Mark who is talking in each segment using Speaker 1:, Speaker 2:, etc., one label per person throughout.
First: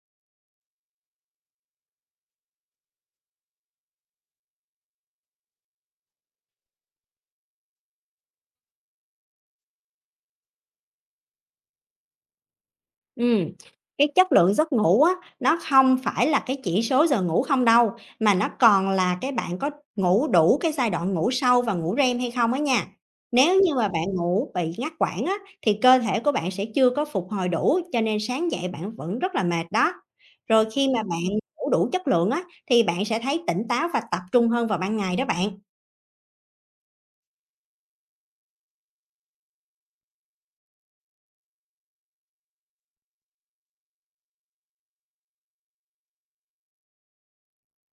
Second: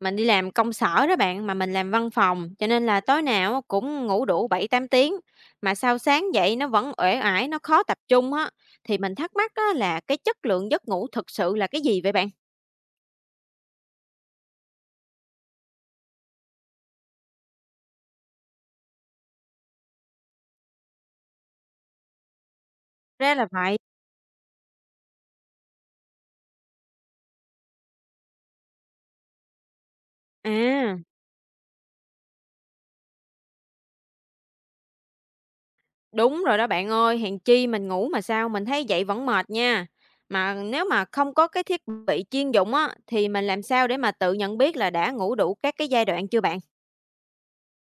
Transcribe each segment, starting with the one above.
Speaker 1: Mình đi làm công sở đó bạn, mà mình làm văn phòng, cho nên là tối nào cũng ngủ đủ 7 8 tiếng, mà sao sáng dậy nó vẫn uể oải, nó khó tập trung á. Thì mình thắc mắc á là cái chất lượng giấc ngủ thực sự là cái gì vậy bạn?
Speaker 2: Ừm, cái chất lượng giấc ngủ á, nó không phải là cái chỉ số giờ ngủ không đâu, mà nó còn là cái bạn có ngủ đủ cái giai đoạn ngủ sâu và ngủ REM hay không á nha.
Speaker 1: Ra là
Speaker 2: Nếu như
Speaker 1: vậy.
Speaker 2: mà bạn ngủ bị ngắt quãng á, thì cơ thể của bạn sẽ chưa có phục hồi đủ, cho nên sáng dậy bạn vẫn rất là mệt đó. Rồi khi
Speaker 1: À,
Speaker 2: mà bạn ngủ đủ chất lượng á, thì bạn sẽ thấy tỉnh táo và tập trung hơn vào ban ngày đó bạn.
Speaker 1: đúng rồi đó bạn ơi, hèn chi mình ngủ mà sao mình thấy dậy vẫn mệt nha. Mà nếu mà không có cái thiết bị chuyên dụng á, thì mình làm sao để mà tự nhận biết là đã ngủ đủ các cái giai đoạn chưa bạn?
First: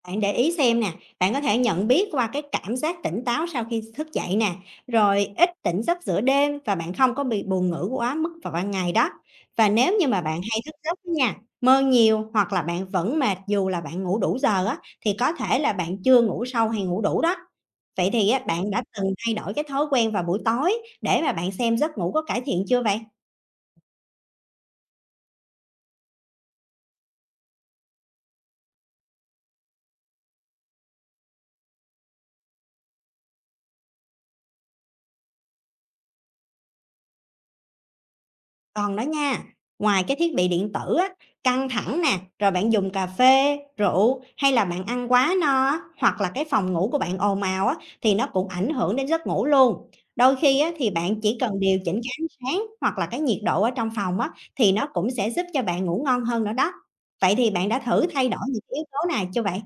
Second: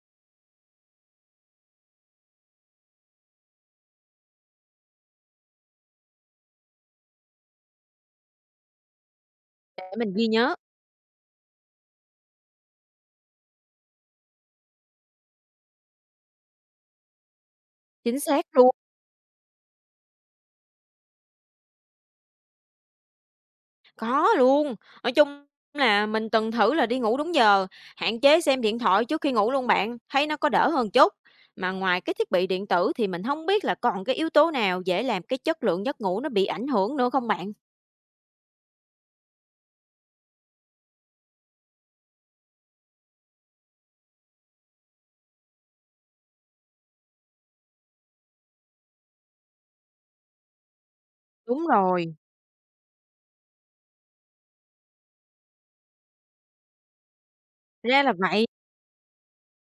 Speaker 2: Bạn để ý xem nè, bạn có thể nhận biết qua cái cảm giác tỉnh táo sau khi thức dậy nè, rồi ít tỉnh giấc giữa đêm và bạn không có bị buồn ngủ quá mức vào ban ngày đó. Và
Speaker 1: Để
Speaker 2: nếu như
Speaker 1: mình
Speaker 2: mà
Speaker 1: ghi
Speaker 2: bạn
Speaker 1: nhớ.
Speaker 2: hay thức giấc đó nha, mơ nhiều hoặc là bạn vẫn mệt dù là bạn ngủ đủ giờ á, thì có thể là bạn chưa ngủ sâu hay ngủ đủ đó. Vậy
Speaker 1: Chính
Speaker 2: thì á,
Speaker 1: xác
Speaker 2: bạn
Speaker 1: luôn.
Speaker 2: đã từng thay đổi cái thói quen vào buổi tối để mà bạn xem giấc ngủ có cải thiện chưa vậy?
Speaker 1: Có luôn, nói chung là mình từng thử là đi ngủ đúng giờ, hạn chế xem điện thoại trước khi ngủ luôn bạn, thấy nó có đỡ hơn chút. Mà ngoài cái thiết bị điện tử thì mình không biết là còn cái yếu tố nào dễ làm cái chất lượng giấc ngủ nó bị ảnh hưởng nữa không bạn?
Speaker 2: Còn đó nha, ngoài cái thiết bị điện tử á, căng thẳng nè, rồi bạn dùng cà phê, rượu hay là bạn ăn quá no á, hoặc là cái phòng ngủ của bạn ồn ào á, thì nó cũng ảnh hưởng đến giấc ngủ luôn. Đôi khi á, thì bạn chỉ cần
Speaker 1: Đúng
Speaker 2: điều chỉnh cái
Speaker 1: rồi,
Speaker 2: ánh sáng hoặc là cái nhiệt độ ở trong phòng á, thì nó cũng sẽ giúp cho bạn ngủ ngon hơn nữa đó. Vậy thì bạn đã
Speaker 1: ra
Speaker 2: thử
Speaker 1: là
Speaker 2: thay đổi
Speaker 1: vậy.
Speaker 2: những cái yếu tố này chưa vậy?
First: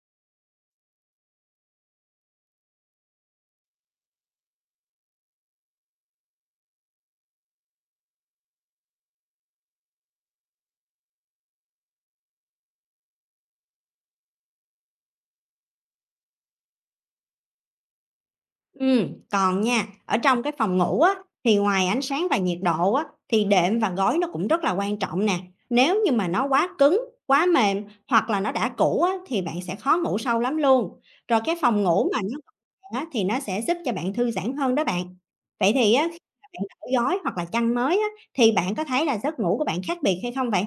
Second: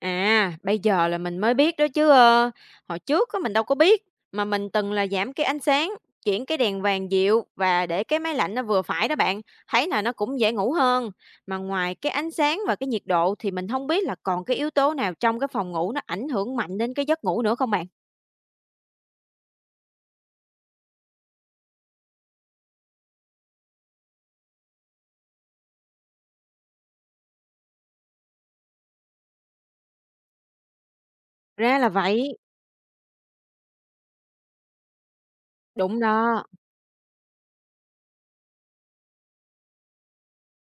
Speaker 1: À, bây giờ là mình mới biết đó chứ, ơ, hồi trước á mình đâu có biết, mà mình từng là giảm cái ánh sáng, chuyển cái đèn vàng dịu và để cái máy lạnh nó vừa phải đó bạn, thấy là nó cũng dễ ngủ hơn. Mà ngoài cái ánh sáng và cái nhiệt độ thì mình không biết là còn cái yếu tố nào trong cái phòng ngủ nó ảnh hưởng mạnh đến cái giấc ngủ nữa không bạn?
Speaker 2: Còn nha, ở trong cái phòng ngủ á, thì ngoài ánh sáng và nhiệt độ á, thì đệm và gối nó cũng rất là quan trọng nè. Nếu như mà nó quá cứng, quá mềm hoặc là nó đã cũ á, thì bạn sẽ khó ngủ sâu lắm luôn. Rồi cái
Speaker 1: Ra
Speaker 2: phòng
Speaker 1: là
Speaker 2: ngủ mà
Speaker 1: vậy,
Speaker 2: nó gọn á, thì nó sẽ giúp cho bạn thư giãn hơn đó bạn. Vậy thì
Speaker 1: đúng
Speaker 2: á, khi
Speaker 1: đó.
Speaker 2: mà bạn đổi gối hoặc là chăn mới á, thì bạn có thấy là giấc ngủ của bạn khác biệt hay không vậy?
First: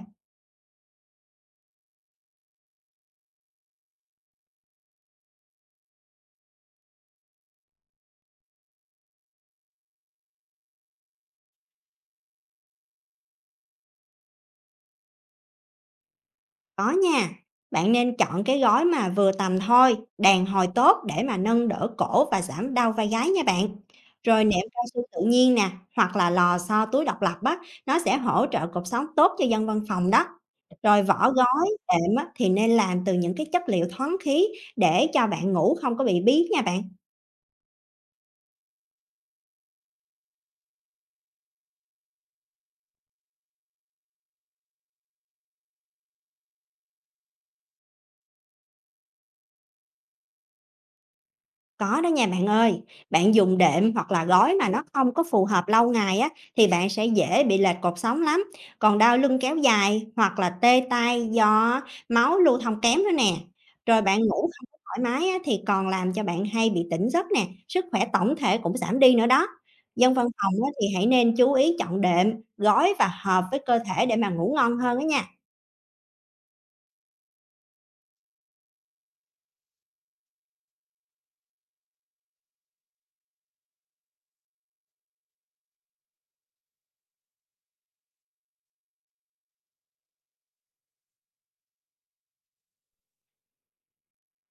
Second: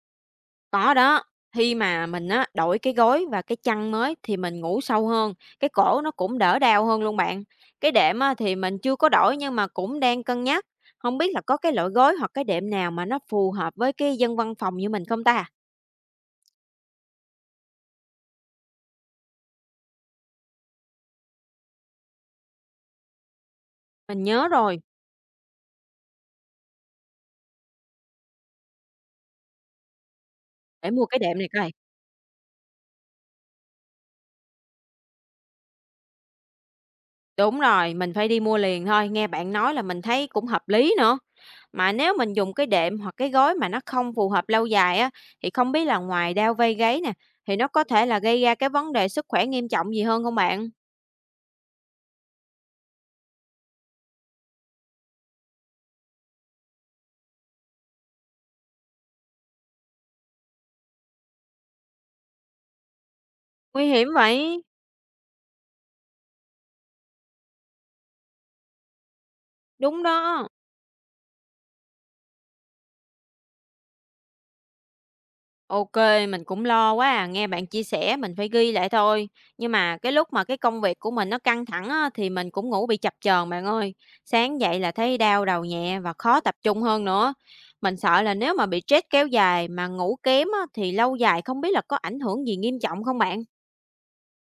Speaker 1: Có đó, khi mà mình á, đổi cái gối và cái chăn mới thì mình ngủ sâu hơn, cái cổ nó cũng đỡ đau hơn luôn bạn. Cái đệm á, thì mình chưa có đổi nhưng mà cũng đang cân nhắc. Không biết là có cái loại gối hoặc cái đệm nào mà nó phù hợp với cái dân văn phòng như mình không ta?
Speaker 2: Có nha, bạn nên chọn cái gói mà vừa tầm thôi, đàn hồi tốt để mà nâng đỡ cổ và giảm đau vai gáy nha bạn.
Speaker 1: Mình
Speaker 2: Rồi
Speaker 1: nhớ
Speaker 2: nệm
Speaker 1: rồi,
Speaker 2: cao su tự nhiên nè, hoặc là lò xo túi độc lập á, nó sẽ hỗ trợ cột sống tốt cho dân văn phòng đó.
Speaker 1: để
Speaker 2: Rồi
Speaker 1: mua cái
Speaker 2: vỏ
Speaker 1: đệm này
Speaker 2: gói,
Speaker 1: coi.
Speaker 2: đệm á, thì nên làm từ những cái chất liệu thoáng khí để cho bạn ngủ không có bị bí nha bạn.
Speaker 1: Đúng rồi, mình phải đi mua liền thôi, nghe bạn nói là mình thấy cũng hợp lý nữa. Mà nếu mình dùng cái đệm hoặc cái gối mà nó không phù hợp lâu dài á, thì không biết là ngoài đau vai gáy nè, thì nó có thể là gây ra cái vấn đề sức khỏe nghiêm trọng gì hơn không bạn?
Speaker 2: Có đó nha bạn ơi, bạn dùng đệm hoặc là gói mà nó không có phù hợp lâu ngày á thì bạn sẽ dễ bị lệch cột sống lắm. Còn đau lưng kéo dài hoặc là tê tay do máu lưu thông kém nữa nè.
Speaker 1: Nguy
Speaker 2: Rồi
Speaker 1: hiểm
Speaker 2: bạn ngủ
Speaker 1: vậy?
Speaker 2: không có thoải mái á, thì còn làm cho bạn hay bị tỉnh giấc nè, sức khỏe tổng thể cũng giảm đi nữa đó.
Speaker 1: Đúng
Speaker 2: Dân văn
Speaker 1: đó.
Speaker 2: phòng á, thì hãy nên chú ý chọn đệm, gói và hợp với cơ thể để mà ngủ ngon hơn á nha.
Speaker 1: Ok, mình cũng lo quá à, nghe bạn chia sẻ mình phải ghi lại thôi. Nhưng mà cái lúc mà cái công việc của mình nó căng thẳng á, thì mình cũng ngủ bị chập chờn bạn ơi. Sáng dậy là thấy đau đầu nhẹ và khó tập trung hơn nữa. Mình sợ là nếu mà bị stress kéo dài mà ngủ kém á, thì lâu dài không biết là có ảnh hưởng gì nghiêm trọng không bạn?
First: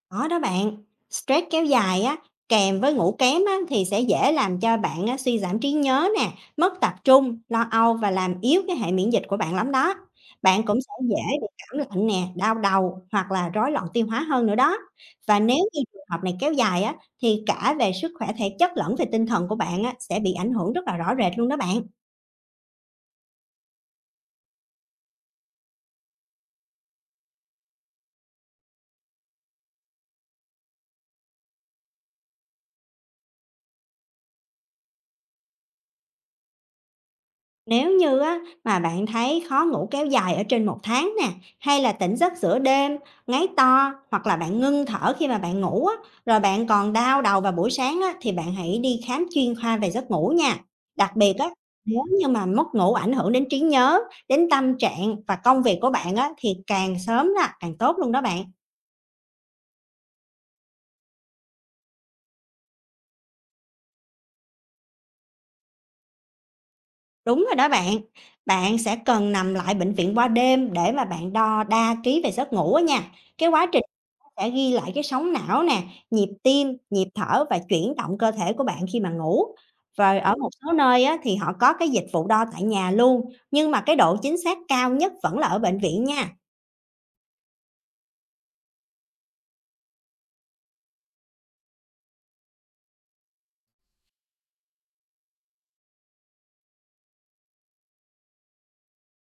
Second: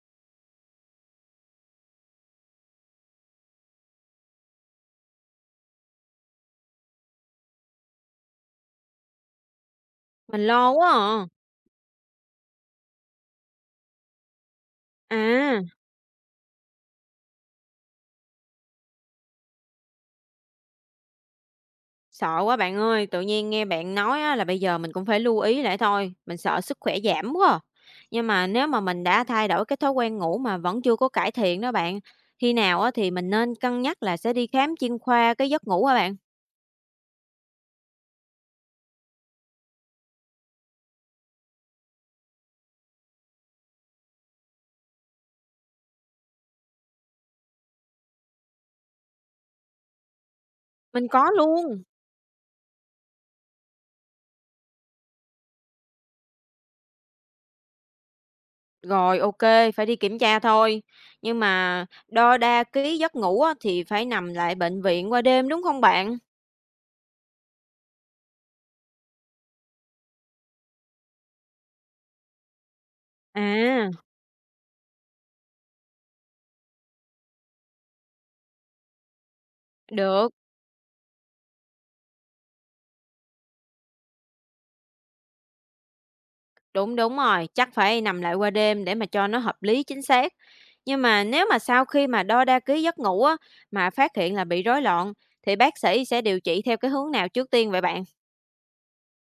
Speaker 2: Có đó bạn, stress kéo dài á, kèm với ngủ kém á, thì sẽ dễ làm cho bạn á, suy giảm trí nhớ nè, mất tập trung, lo âu và làm yếu cái hệ miễn dịch của bạn lắm đó.
Speaker 1: Mình
Speaker 2: Bạn
Speaker 1: lo
Speaker 2: cũng
Speaker 1: quá
Speaker 2: sẽ
Speaker 1: à.
Speaker 2: dễ bị cảm lạnh nè, đau đầu hoặc là rối loạn tiêu hóa hơn nữa đó. Và nếu
Speaker 1: À,
Speaker 2: như trường hợp này kéo dài á, thì cả về sức khỏe thể chất lẫn về tinh thần của bạn á, sẽ bị ảnh hưởng rất là rõ rệt luôn đó bạn.
Speaker 1: sợ quá bạn ơi, tự nhiên nghe bạn nói á, là bây giờ mình cũng phải lưu ý lại thôi, mình sợ sức khỏe giảm quá à. Nhưng mà nếu mà mình đã thay đổi cái thói quen ngủ mà vẫn chưa có cải thiện đó bạn, khi nào á, thì mình nên cân nhắc là sẽ đi khám chuyên khoa cái giấc ngủ hả bạn?
Speaker 2: Nếu như á, mà bạn thấy khó ngủ kéo dài ở trên một tháng nè, hay là tỉnh giấc giữa đêm, ngáy to hoặc là bạn ngưng thở khi mà bạn ngủ á, rồi bạn còn đau đầu vào buổi sáng á, thì bạn hãy đi khám chuyên khoa về giấc ngủ nha.
Speaker 1: Mình
Speaker 2: Đặc
Speaker 1: có
Speaker 2: biệt á,
Speaker 1: luôn.
Speaker 2: nếu như mà mất ngủ ảnh hưởng đến trí nhớ, đến tâm trạng và công việc của bạn á, thì càng sớm là càng tốt luôn đó bạn.
Speaker 1: Rồi ok, phải đi kiểm tra thôi. Nhưng mà đo đa ký giấc ngủ á, thì phải nằm lại bệnh viện qua đêm đúng không bạn?
Speaker 2: Đúng rồi đó bạn. Bạn sẽ cần nằm lại bệnh viện qua đêm để mà bạn đo đa trí về giấc ngủ á nha. Cái quá
Speaker 1: À,
Speaker 2: sẽ ghi lại cái sóng não nè, nhịp tim, nhịp thở và chuyển động cơ thể của bạn khi mà ngủ. Và
Speaker 1: được.
Speaker 2: ở một số nơi á, thì họ có cái dịch vụ đo tại nhà luôn, nhưng mà cái độ chính xác cao nhất vẫn là ở bệnh viện nha.
Speaker 1: Đúng, đúng rồi, chắc phải nằm lại qua đêm để mà cho nó hợp lý chính xác. Nhưng mà nếu mà sau khi mà đo đa ký giấc ngủ á, mà phát hiện là bị rối loạn thì bác sĩ sẽ điều trị theo cái hướng nào trước tiên vậy bạn?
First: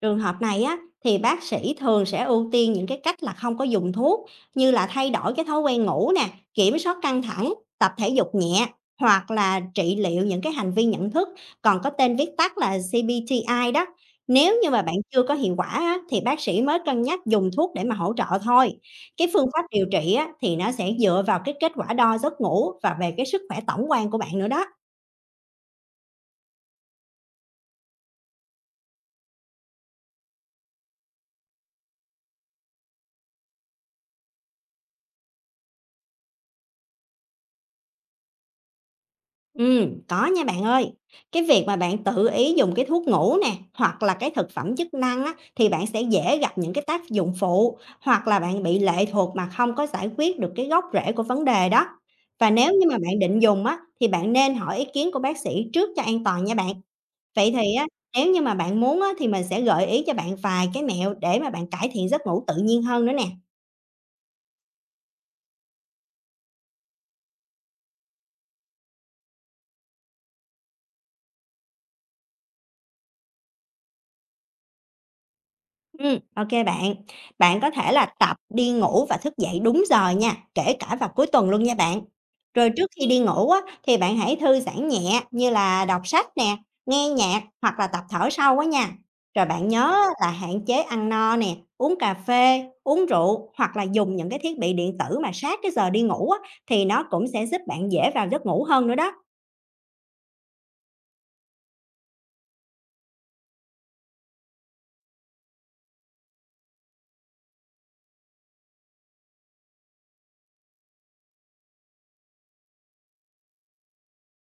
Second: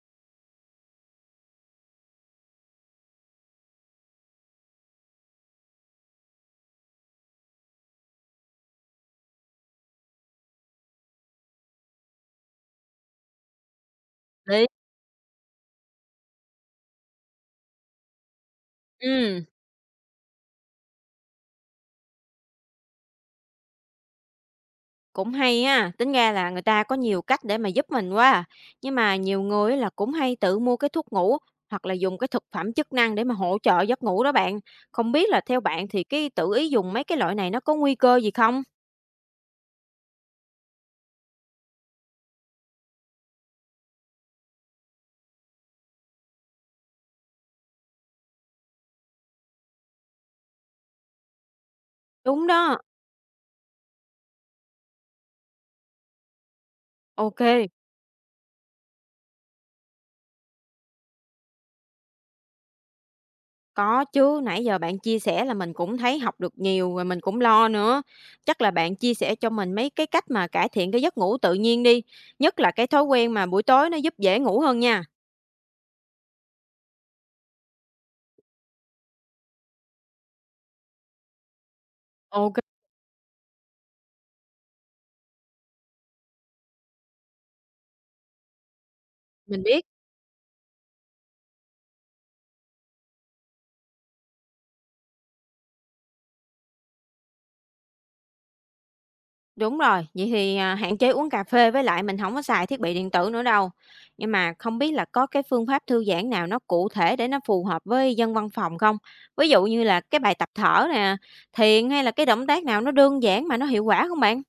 Speaker 2: Trường hợp này á thì bác sĩ thường sẽ ưu tiên những cái cách là không có dùng thuốc như là thay đổi cái thói quen ngủ nè, kiểm soát căng thẳng, tập thể dục nhẹ hoặc là trị liệu những cái hành vi nhận thức còn có tên viết tắt là CBTI đó. Nếu
Speaker 1: Lý.
Speaker 2: như mà bạn chưa có hiệu quả á, thì bác sĩ mới cân nhắc dùng thuốc để mà hỗ trợ thôi. Cái
Speaker 1: Ừm,
Speaker 2: phương pháp điều trị á, thì nó sẽ dựa vào cái kết quả đo giấc ngủ và về cái sức khỏe tổng quan của bạn nữa đó.
Speaker 1: cũng hay ha, tính ra là người ta có nhiều cách để mà giúp mình quá à. Nhưng mà nhiều người á là cũng hay tự mua cái thuốc ngủ hoặc là dùng cái thực phẩm chức năng để mà hỗ trợ giấc ngủ đó bạn. Không biết là theo bạn thì cái tự ý dùng mấy cái loại này nó có nguy cơ gì không?
Speaker 2: Có nha bạn ơi. Cái việc mà bạn tự ý dùng cái thuốc ngủ nè, hoặc là cái thực phẩm chức năng á, thì bạn sẽ dễ gặp những cái tác dụng phụ, hoặc là bạn bị lệ thuộc mà không có giải quyết được cái gốc rễ của vấn đề đó.
Speaker 1: Đúng
Speaker 2: Và nếu
Speaker 1: đó.
Speaker 2: như mà bạn định dùng á, thì bạn nên hỏi ý kiến của bác sĩ trước cho an toàn nha bạn. Vậy
Speaker 1: Ok.
Speaker 2: thì á, nếu như mà bạn muốn á, thì mình sẽ gợi ý cho bạn vài cái mẹo để mà bạn cải thiện giấc ngủ tự nhiên hơn nữa nè.
Speaker 1: Có chứ, nãy giờ bạn chia sẻ là mình cũng thấy học được nhiều rồi mình cũng lo nữa. Chắc là bạn chia sẻ cho mình mấy cái cách mà cải thiện cái giấc ngủ tự nhiên đi, nhất là cái thói quen mà buổi tối nó giúp dễ ngủ hơn nha.
Speaker 2: Ô bạn. Bạn có thể là tập đi ngủ và thức dậy đúng giờ nha, kể cả vào cuối tuần luôn nha bạn.
Speaker 1: Ok.
Speaker 2: Rồi trước khi đi ngủ á, thì bạn hãy thư giãn nhẹ như là đọc sách nè, nghe nhạc hoặc là tập thở sâu á nha. Rồi
Speaker 1: Mình
Speaker 2: bạn
Speaker 1: biết,
Speaker 2: nhớ á là hạn chế ăn no nè, uống cà phê, uống rượu hoặc là dùng những cái thiết bị điện tử mà sát cái giờ đi ngủ á, thì nó cũng sẽ giúp bạn dễ vào giấc ngủ hơn nữa đó.
Speaker 1: đúng rồi, vậy thì, à, hạn chế uống cà phê với lại mình không có xài thiết bị điện tử nữa đâu. Nhưng mà không biết là có cái phương pháp thư giãn nào nó cụ thể để nó phù hợp với dân văn phòng không? Ví dụ như là cái bài tập thở nè, thiền hay là cái động tác nào nó đơn giản mà nó hiệu quả không bạn?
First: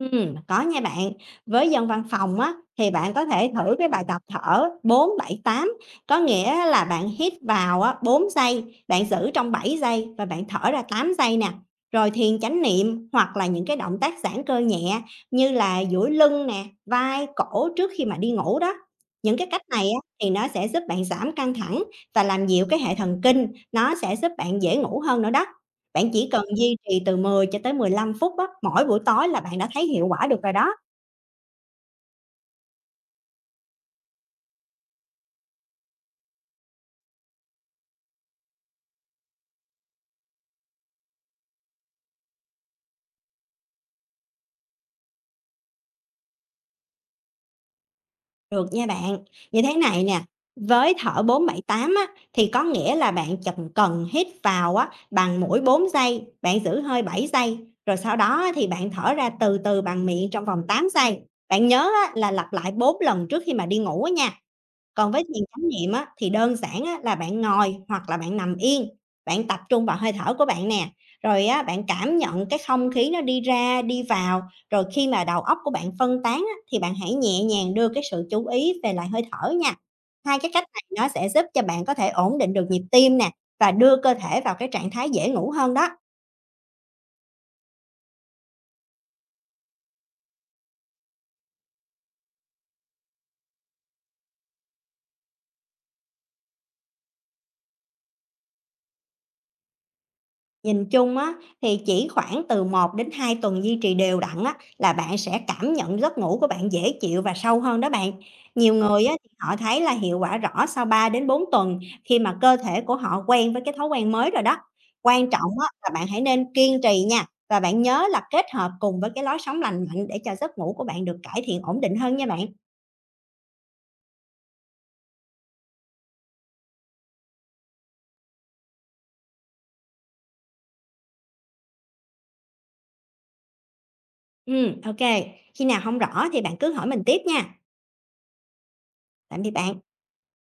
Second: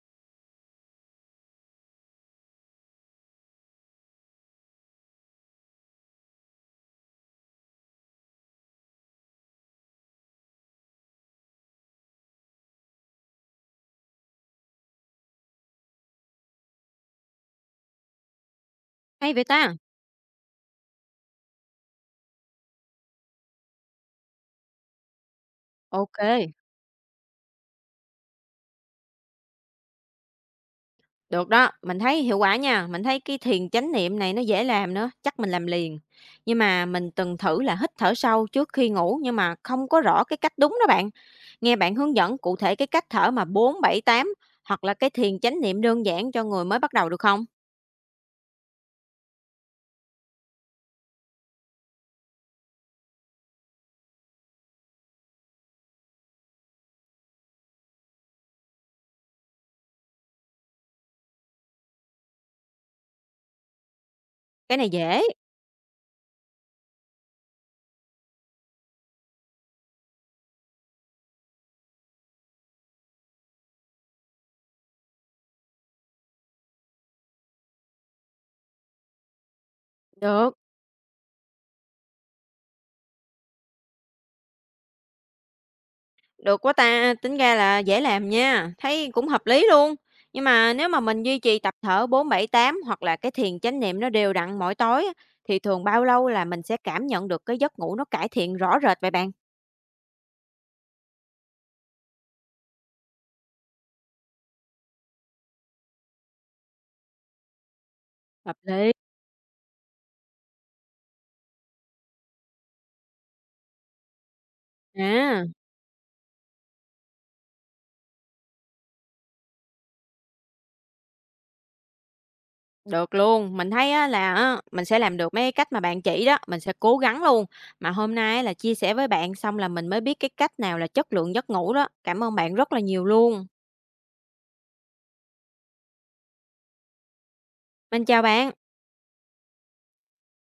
Speaker 2: Có nha bạn. Với dân văn phòng á, thì bạn có thể thử cái bài tập thở bốn bảy tám có nghĩa là bạn hít vào á, 4 giây, bạn giữ trong 7 giây và bạn thở ra 8 giây nè. Rồi thiền chánh niệm hoặc là những cái động tác giãn cơ nhẹ như là duỗi lưng nè, vai, cổ trước khi mà đi ngủ đó.
Speaker 1: Hay
Speaker 2: Những
Speaker 1: vậy
Speaker 2: cái cách
Speaker 1: ta?
Speaker 2: này á, thì nó sẽ giúp bạn giảm căng thẳng và làm dịu cái hệ thần kinh, nó sẽ giúp bạn dễ ngủ hơn nữa đó. Bạn chỉ cần
Speaker 1: OK.
Speaker 2: duy trì từ 10 cho tới 15 phút á, mỗi buổi tối là bạn đã thấy hiệu quả được rồi đó.
Speaker 1: Được đó, mình thấy hiệu quả nha, mình thấy cái thiền chánh niệm này nó dễ làm nữa, chắc mình làm liền. Nhưng mà mình từng thử là hít thở sâu trước khi ngủ nhưng mà không có rõ cái cách đúng đó bạn. Nghe bạn hướng dẫn cụ thể cái cách thở mà 4 7 8 hoặc là cái thiền chánh niệm đơn giản cho người mới bắt đầu được không?
Speaker 2: Được nha bạn. Như thế này nè, với thở 478 á, thì có nghĩa là bạn chần cần hít vào á, bằng mũi 4 giây, bạn giữ hơi 7 giây, rồi sau đó á, thì bạn thở ra từ từ bằng miệng trong vòng 8 giây. Bạn nhớ á, là lặp lại 4 lần trước khi mà đi ngủ á nha.
Speaker 1: Cái này
Speaker 2: Còn
Speaker 1: dễ.
Speaker 2: với thiền chánh niệm á, thì đơn giản á, là bạn ngồi hoặc là bạn nằm yên, bạn tập trung vào hơi thở của bạn nè, rồi á, bạn cảm nhận cái không khí nó đi ra, đi vào, rồi khi mà đầu óc của bạn phân tán á, thì bạn hãy nhẹ nhàng đưa cái sự chú ý về lại hơi thở nha. Hai cái
Speaker 1: Được.
Speaker 2: cách này nó sẽ giúp cho bạn có thể ổn định được nhịp tim nè và đưa cơ thể vào cái trạng thái dễ ngủ hơn đó.
Speaker 1: Được quá ta, tính ra là dễ làm nha, thấy cũng hợp lý luôn. Nhưng mà nếu mà mình duy trì tập thở 4 7 8 hoặc là cái thiền chánh niệm nó đều đặn mỗi tối á, thì thường bao lâu là mình sẽ cảm nhận được cái giấc ngủ nó cải thiện rõ rệt vậy bạn?
Speaker 2: Nhìn chung á, thì chỉ khoảng từ một đến 2 tuần duy trì đều đặn á, là bạn sẽ cảm nhận giấc ngủ của bạn dễ chịu và sâu hơn đó bạn.
Speaker 1: Hợp
Speaker 2: Nhiều
Speaker 1: lý.
Speaker 2: người á, thì họ thấy là hiệu quả rõ sau 3 đến 4 tuần khi mà cơ thể của họ quen với cái thói quen mới rồi đó. Quan
Speaker 1: À,
Speaker 2: trọng á, là bạn hãy nên kiên trì nha và bạn nhớ là kết hợp cùng với cái lối sống lành mạnh để cho giấc ngủ của bạn được cải thiện ổn định hơn nha bạn.
Speaker 1: được luôn. Mình thấy á, là á, mình sẽ làm được mấy cái cách mà bạn chỉ đó, mình sẽ cố gắng luôn. Mà hôm nay á, là chia sẻ với bạn xong là mình mới biết cái cách nào là chất lượng giấc ngủ đó. Cảm ơn bạn rất là nhiều luôn.
Speaker 2: Ok khi nào không rõ thì bạn cứ hỏi mình tiếp nha.
Speaker 1: Mình chào bạn.
Speaker 2: Tạm biệt bạn.